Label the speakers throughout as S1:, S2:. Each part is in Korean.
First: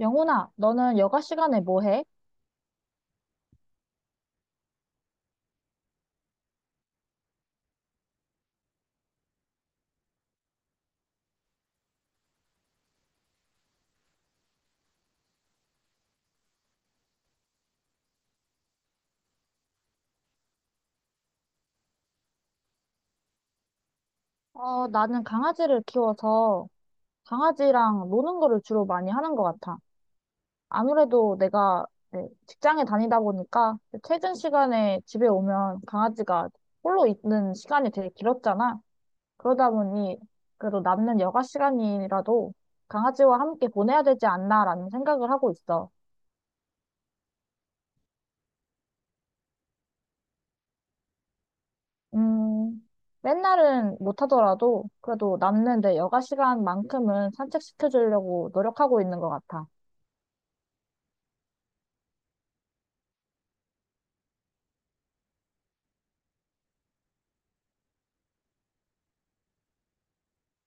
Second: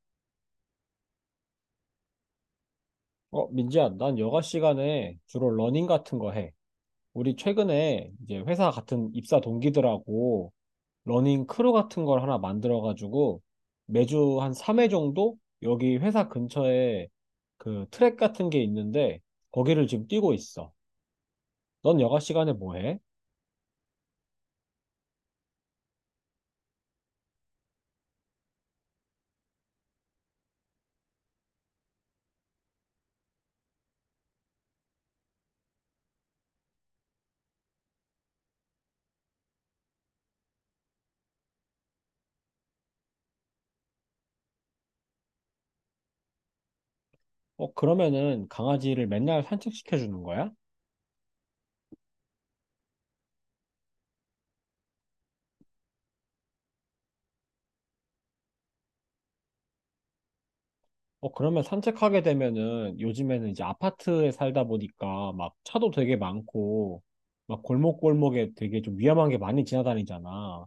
S1: 영훈아, 너는 여가 시간에 뭐 해?
S2: 어, 민지야, 난 여가 시간에 주로 러닝 같은 거 해. 우리 최근에 이제 회사 같은 입사 동기들하고 러닝 크루 같은 걸 하나 만들어가지고 매주 한 3회 정도 여기 회사 근처에 그 트랙 같은 게 있는데 거기를 지금 뛰고 있어. 넌 여가 시간에 뭐 해?
S1: 어, 나는 강아지를 키워서 강아지랑 노는 거를 주로 많이 하는 것 같아. 아무래도 내가 이제 직장에 다니다 보니까 퇴근 시간에 집에 오면 강아지가 홀로 있는 시간이 되게 길었잖아. 그러다 보니 그래도 남는 여가 시간이라도 강아지와 함께 보내야 되지 않나라는 생각을 하고 있어.
S2: 어, 그러면은 강아지를 맨날 산책시켜 주는 거야?
S1: 음, 맨날은 못하더라도 그래도 남는 내 여가 시간만큼은 산책시켜주려고 노력하고 있는 것 같아.
S2: 어, 그러면 산책하게 되면은 요즘에는 이제 아파트에 살다 보니까 막 차도 되게 많고 막 골목골목에 되게 좀 위험한 게 많이 지나다니잖아.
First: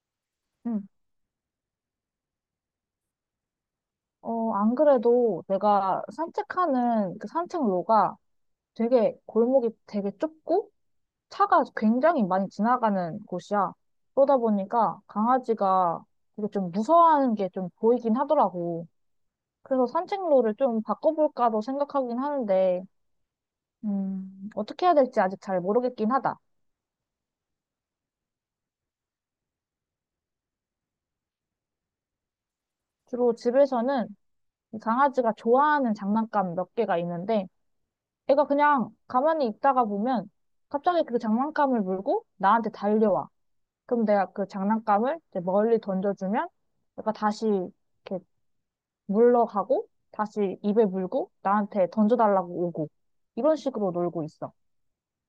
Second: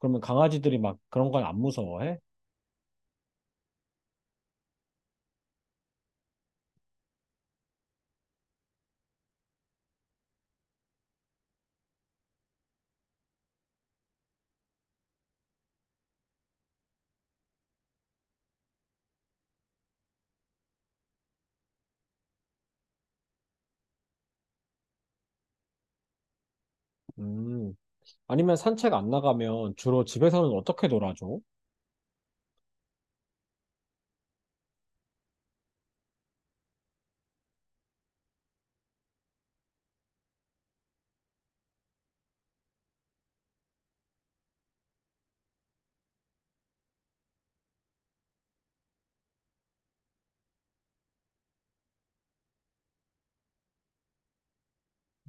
S2: 그러면 강아지들이
S1: 응.
S2: 막 그런 건 안 무서워해?
S1: 어, 안 그래도 내가 산책하는 그 산책로가 되게 골목이 되게 좁고 차가 굉장히 많이 지나가는 곳이야. 그러다 보니까 강아지가 되게 좀 무서워하는 게 좀 보이긴 하더라고. 그래서 산책로를 좀 바꿔볼까도 생각하긴 하는데, 어떻게 해야 될지 아직 잘 모르겠긴 하다.
S2: 음. 아니면 산책 안 나가면 주로 집에서는 어떻게 놀아줘?
S1: 주로 집에서는 강아지가 좋아하는 장난감 몇 개가 있는데 애가 그냥 가만히 있다가 보면 갑자기 그 장난감을 물고 나한테 달려와. 그럼 내가 그 장난감을 이제 멀리 던져주면 얘가 다시 이렇게 물러가고 다시 입에 물고 나한테 던져달라고 오고 이런 식으로 놀고 있어.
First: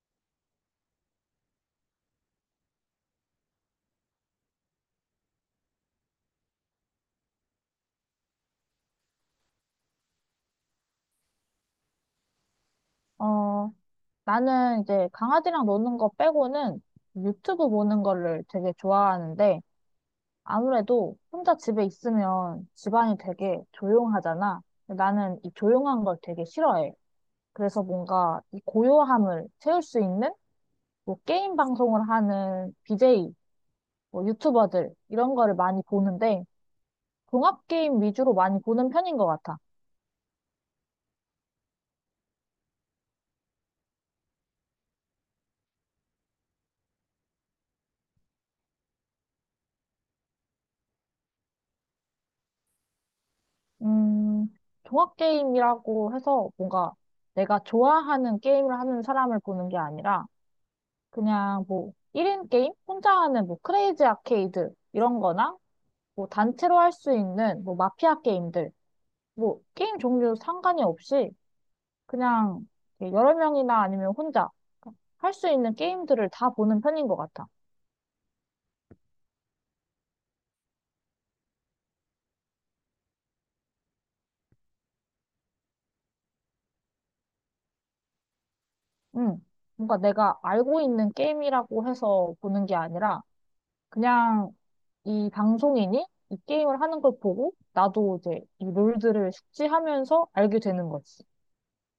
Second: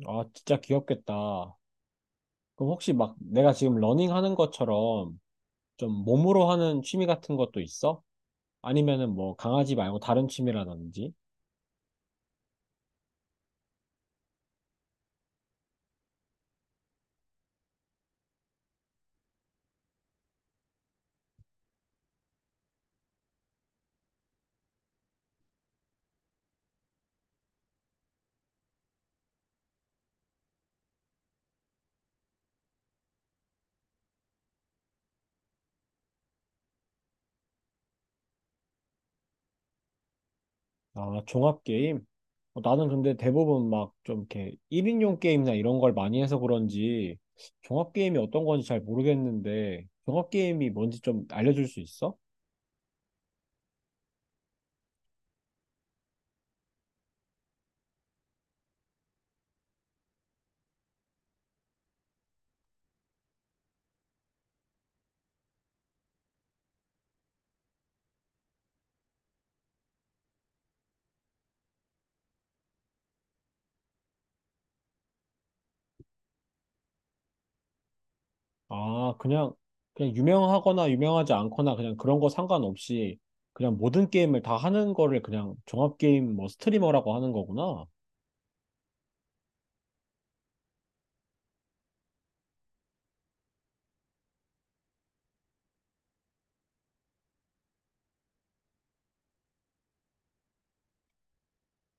S2: 아, 진짜 귀엽겠다. 그럼 혹시 막 내가 지금 러닝 하는 것처럼 좀 몸으로 하는 취미 같은 것도 있어? 아니면은 뭐 강아지 말고 다른 취미라든지?
S1: 어, 나는 이제 강아지랑 노는 거 빼고는 유튜브 보는 거를 되게 좋아하는데 아무래도 혼자 집에 있으면 집안이 되게 조용하잖아. 근데 나는 이 조용한 걸 되게 싫어해. 그래서 뭔가 이 고요함을 채울 수 있는 뭐 게임 방송을 하는 BJ, 뭐 유튜버들 이런 거를 많이 보는데 종합 게임 위주로 많이 보는 편인 것 같아.
S2: 아, 종합 게임? 어, 나는 근데 대부분 막 좀 이렇게 1인용 게임이나 이런 걸 많이 해서 그런지 종합 게임이 어떤 건지 잘 모르겠는데 종합 게임이 뭔지 좀 알려줄 수 있어?
S1: 음, 종합 게임이라고 해서 뭔가 내가 좋아하는 게임을 하는 사람을 보는 게 아니라 그냥 뭐 1인 게임? 혼자 하는 뭐 크레이지 아케이드 이런 거나 뭐 단체로 할 수 있는 뭐 마피아 게임들, 뭐 게임 종류 상관이 없이 그냥 여러 명이나 아니면 혼자 할 수 있는 게임들을 다 보는 편인 것 같아.
S2: 아, 그냥 유명하거나 유명하지 않거나 그냥 그런 거 상관없이 그냥 모든 게임을 다 하는 거를 그냥 종합 게임 뭐 스트리머라고 하는 거구나.
S1: 응. 뭔가 내가 알고 있는 게임이라고 해서 보는 게 아니라 그냥 이 방송인이 이 게임을 하는 걸 보고 나도 이제 이 룰들을 숙지하면서 알게 되는 거지.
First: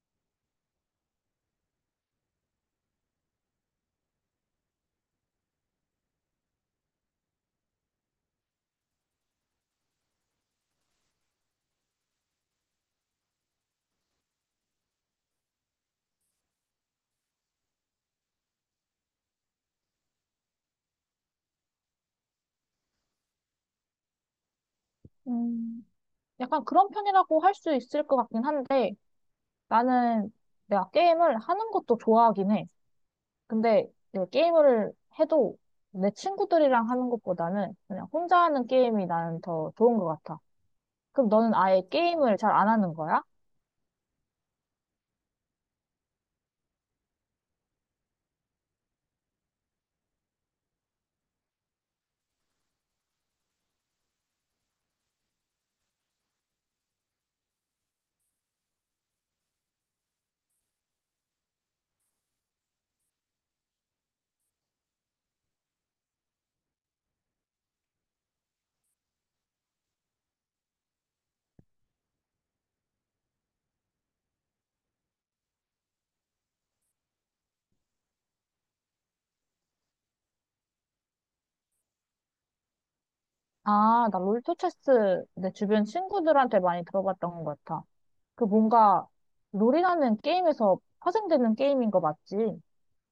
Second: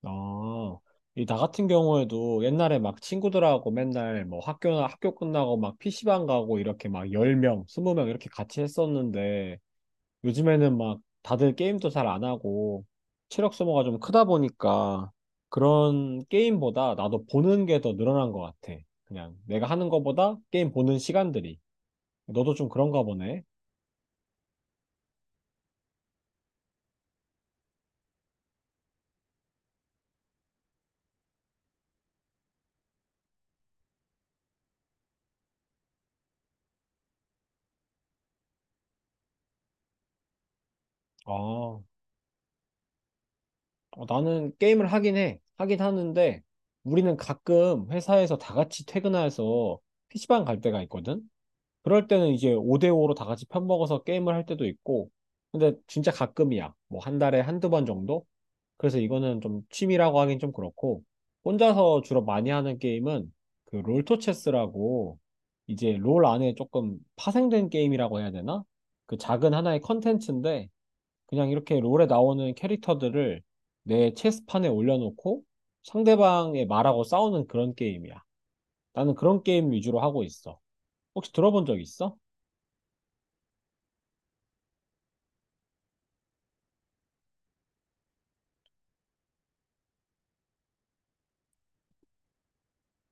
S2: 아, 이 나 같은 경우에도 옛날에 막 친구들하고 맨날 뭐 학교나 학교 끝나고 막 PC방 가고 이렇게 막 10명, 20명 이렇게 같이 했었는데 요즘에는 막 다들 게임도 잘 안 하고 체력 소모가 좀 크다 보니까 그런 게임보다 나도 보는 게 더 늘어난 것 같아. 그냥 내가 하는 것보다 게임 보는 시간들이. 너도 좀 그런가 보네.
S1: 음, 약간 그런 편이라고 할 수 있을 것 같긴 한데 나는 내가 게임을 하는 것도 좋아하긴 해. 근데 이제 게임을 해도 내 친구들이랑 하는 것보다는 그냥 혼자 하는 게임이 나는 더 좋은 것 같아. 그럼 너는
S2: 아.
S1: 아예 게임을 잘 안 하는 거야?
S2: 어, 나는 게임을 하긴 해. 하긴 하는데, 우리는 가끔 회사에서 다 같이 퇴근해서 피시방 갈 때가 있거든? 그럴 때는 이제 5대5로 다 같이 편먹어서 게임을 할 때도 있고, 근데 진짜 가끔이야. 뭐 한 달에 1~2번 정도? 그래서 이거는 좀 취미라고 하긴 좀 그렇고, 혼자서 주로 많이 하는 게임은 그 롤토체스라고, 이제 롤 안에 조금 파생된 게임이라고 해야 되나? 그 작은 하나의 컨텐츠인데, 그냥 이렇게 롤에 나오는 캐릭터들을 내 체스판에 올려놓고 상대방의 말하고 싸우는 그런 게임이야. 나는 그런 게임 위주로 하고 있어. 혹시 들어본 적 있어?
S1: 아, 나 롤토체스 내 주변 친구들한테 많이 들어봤던 것 같아. 그 뭔가 롤이라는 게임에서 파생되는 게임인 거 맞지?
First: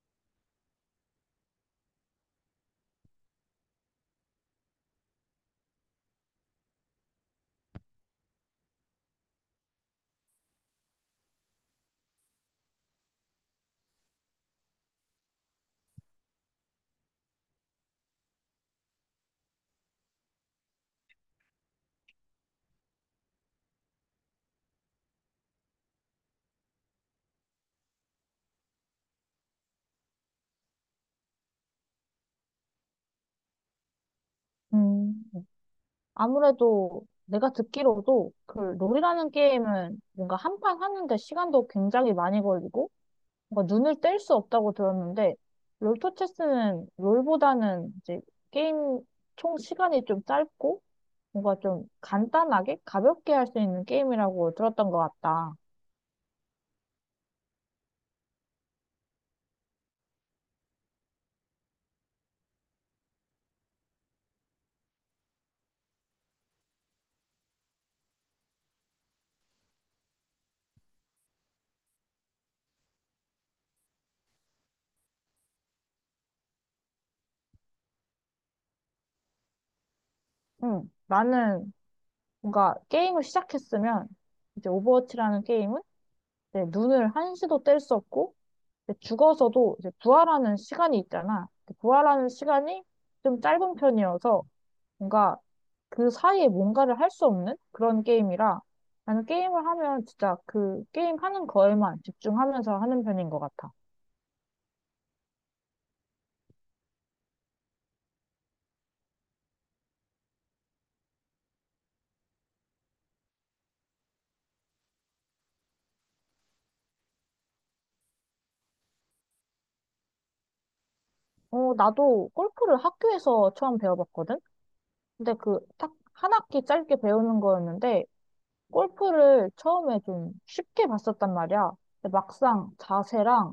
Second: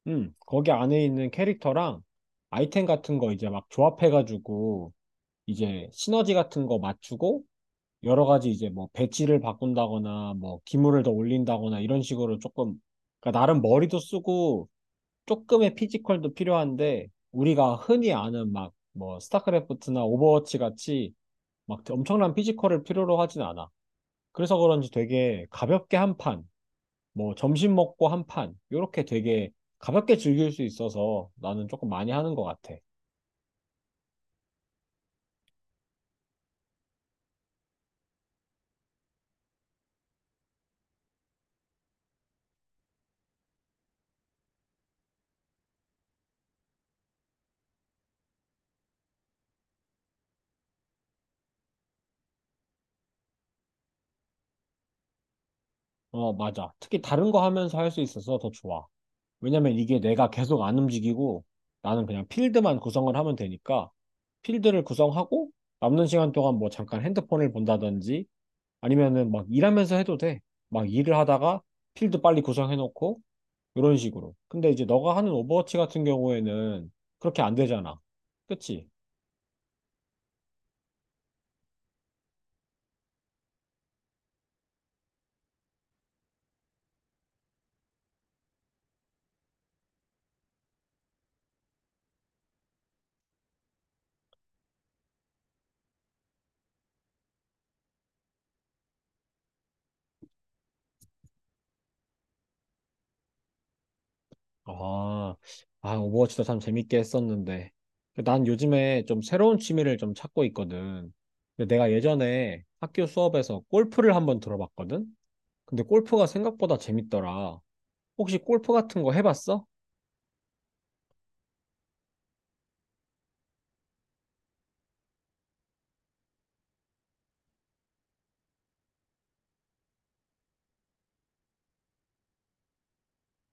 S2: 응, 거기 안에 있는 캐릭터랑 아이템 같은 거 이제 막 조합해가지고 이제 시너지 같은 거 맞추고 여러 가지 이제 뭐 배치를 바꾼다거나 뭐 기물을 더 올린다거나 이런 식으로 조금 그러니까 나름 머리도 쓰고 조금의 피지컬도 필요한데 우리가 흔히 아는 막 뭐 스타크래프트나 오버워치 같이 막 엄청난 피지컬을 필요로 하진 않아. 그래서 그런지 되게 가볍게 한 판, 뭐 점심 먹고 한 판, 요렇게 되게 가볍게 즐길 수 있어서 나는 조금 많이 하는 것 같아.
S1: 음, 아무래도 내가 듣기로도 그 롤이라는 게임은 뭔가 한 판 하는데 시간도 굉장히 많이 걸리고 뭔가 눈을 뗄 수 없다고 들었는데 롤토 체스는 롤보다는 이제 게임 총 시간이 좀 짧고 뭔가 좀 간단하게 가볍게 할 수 있는 게임이라고 들었던 것 같다.
S2: 어, 맞아. 특히 다른 거 하면서 할 수 있어서 더 좋아. 왜냐면 이게 내가 계속 안 움직이고 나는 그냥 필드만 구성을 하면 되니까 필드를 구성하고 남는 시간 동안 뭐 잠깐 핸드폰을 본다든지 아니면은 막 일하면서 해도 돼. 막 일을 하다가 필드 빨리 구성해놓고 이런 식으로. 근데 이제 너가 하는 오버워치 같은 경우에는 그렇게 안 되잖아. 그치?
S1: 응. 나는 뭔가 게임을 시작했으면 이제 오버워치라는 게임은 이제 눈을 한시도 뗄 수 없고 이제 죽어서도 이제 부활하는 시간이 있잖아. 그 부활하는 시간이 좀 짧은 편이어서 뭔가 그 사이에 뭔가를 할 수 없는 그런 게임이라 나는 게임을 하면 진짜 그 게임 하는 거에만 집중하면서 하는 편인 것 같아.
S2: 아, 아, 오버워치도 참 재밌게 했었는데. 난 요즘에 좀 새로운 취미를 좀 찾고 있거든. 근데 내가 예전에 학교 수업에서 골프를 한번 들어봤거든? 근데 골프가 생각보다 재밌더라. 혹시 골프 같은 거 해봤어?
S1: 어, 나도 골프를 학교에서 처음 배워봤거든? 근데 그 딱 한 학기 짧게 배우는 거였는데 골프를 처음에 좀 쉽게 봤었단 말이야. 근데 막상 자세랑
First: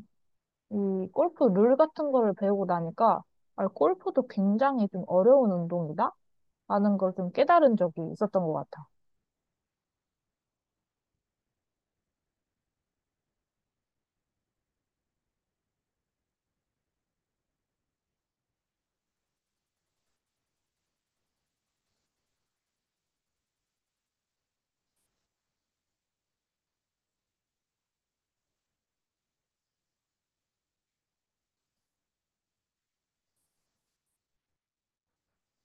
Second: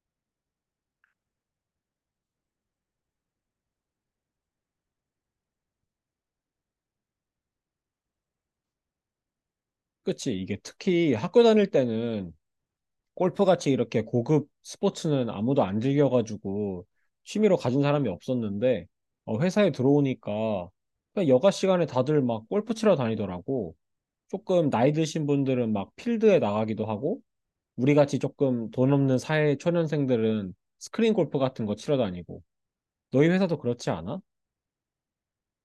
S1: 이 골프 룰 같은 거를 배우고 나니까 아, 골프도 굉장히 좀 어려운 운동이다? 라는 걸 좀 깨달은 적이 있었던 것 같아.
S2: 그치? 이게 특히 학교 다닐 때는 골프같이 이렇게 고급 스포츠는 아무도 안 즐겨가지고 취미로 가진 사람이 없었는데 어, 회사에 들어오니까 그냥 여가 시간에 다들 막 골프 치러 다니더라고. 조금 나이 드신 분들은 막 필드에 나가기도 하고 우리 같이 조금 돈 없는 사회 초년생들은 스크린 골프 같은 거 치러 다니고 너희 회사도 그렇지 않아?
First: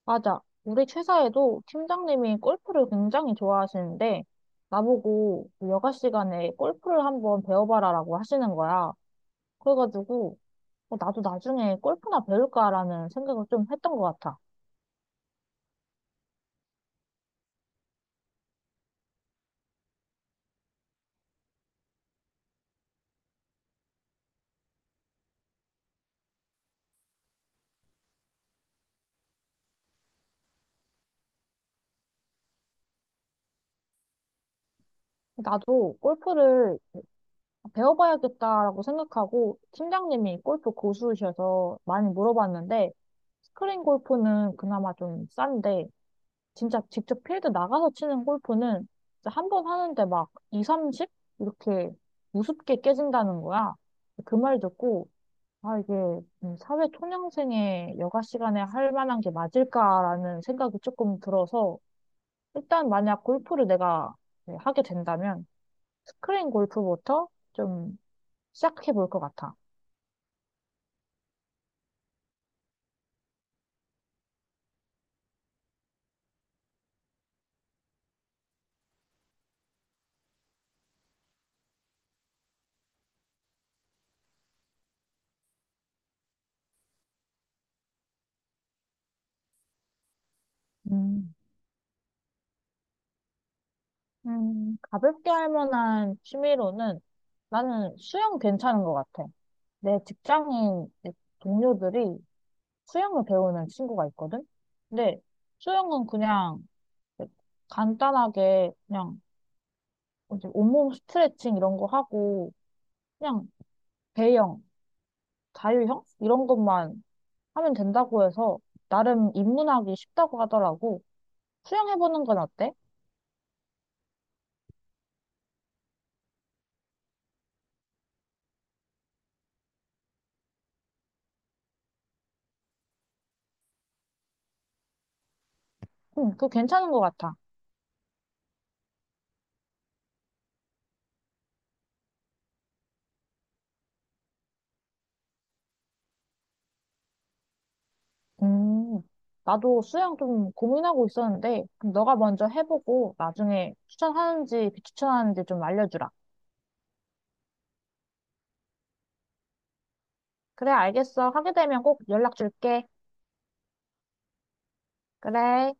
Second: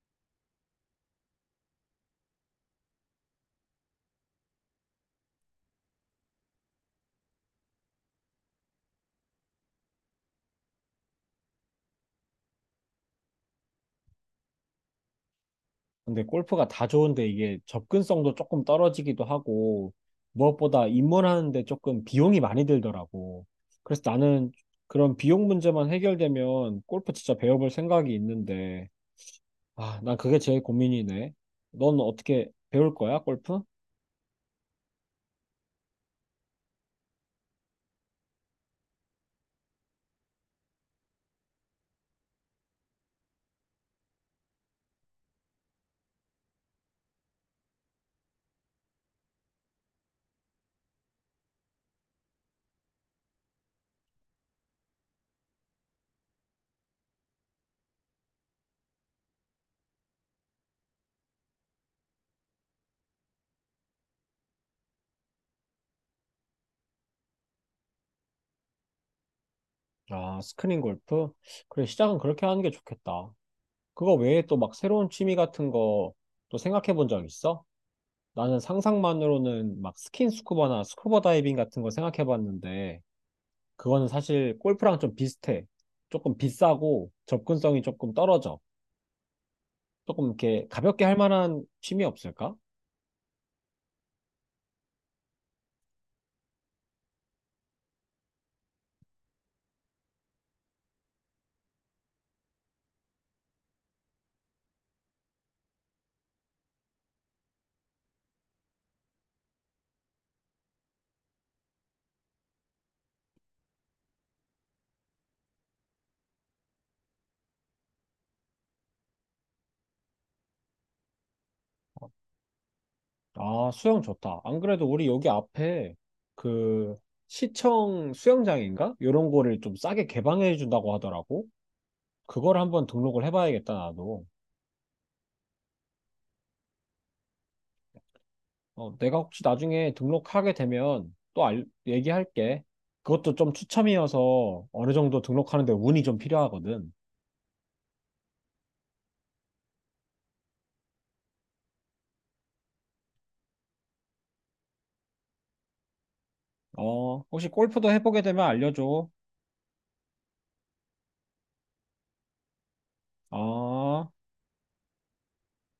S1: 맞아. 우리 최사에도 팀장님이 골프를 굉장히 좋아하시는데, 나보고 그 여가 시간에 골프를 한번 배워봐라라고 하시는 거야. 그래가지고, 어, 나도 나중에 골프나 배울까라는 생각을 좀 했던 것 같아.
S2: 근데 골프가 다 좋은데 이게 접근성도 조금 떨어지기도 하고 무엇보다 입문하는데 조금 비용이 많이 들더라고. 그래서 나는 그런 비용 문제만 해결되면 골프 진짜 배워볼 생각이 있는데 아, 난 그게 제일 고민이네. 넌 어떻게 배울 거야, 골프?
S1: 나도 골프를 배워봐야겠다라고 생각하고, 팀장님이 골프 고수이셔서 많이 물어봤는데, 스크린 골프는 그나마 좀 싼데, 진짜 직접 필드 나가서 치는 골프는 한 번 하는데 막 2, 30? 이렇게 우습게 깨진다는 거야. 그 말 듣고, 아, 이게 사회 초년생의 여가 시간에 할 만한 게 맞을까라는 생각이 조금 들어서, 일단 만약 골프를 내가 네, 하게 된다면, 스크린 골프부터 좀 시작해 볼 것 같아.
S2: 아, 스크린 골프? 그래, 시작은 그렇게 하는 게 좋겠다. 그거 외에 또 막 새로운 취미 같은 거 또 생각해 본 적 있어? 나는 상상만으로는 막 스킨 스쿠버나 스쿠버 다이빙 같은 거 생각해 봤는데 그거는 사실 골프랑 좀 비슷해. 조금 비싸고 접근성이 조금 떨어져. 조금 이렇게 가볍게 할
S1: 음,
S2: 만한 취미 없을까?
S1: 가볍게 할 만한 취미로는 나는 수영 괜찮은 것 같아. 내 직장인 동료들이 수영을 배우는 친구가 있거든? 근데 수영은 그냥 간단하게 그냥 이제 온몸 스트레칭 이런 거 하고 그냥 배영, 자유형 이런 것만 하면 된다고 해서 나름 입문하기 쉽다고 하더라고. 수영해보는 건 어때?
S2: 아, 수영 좋다. 안 그래도 우리 여기 앞에 그 시청 수영장인가? 요런 거를 좀 싸게 개방해 준다고 하더라고. 그걸 한번 등록을 해봐야겠다, 나도.
S1: 응, 그거 괜찮은 것 같아.
S2: 어, 내가 혹시 나중에 등록하게 되면 또 얘기할게. 그것도 좀 추첨이어서 어느 정도 등록하는데 운이 좀 필요하거든.
S1: 음, 나도 수영 좀 고민하고 있었는데 그럼 너가 먼저 해보고 나중에 추천하는지 비추천하는지 좀 알려주라.
S2: 어, 혹시 골프도 해보게 되면 알려줘.
S1: 그래, 알겠어. 하게 되면 꼭 연락 줄게.
S2: 어.
S1: 그래.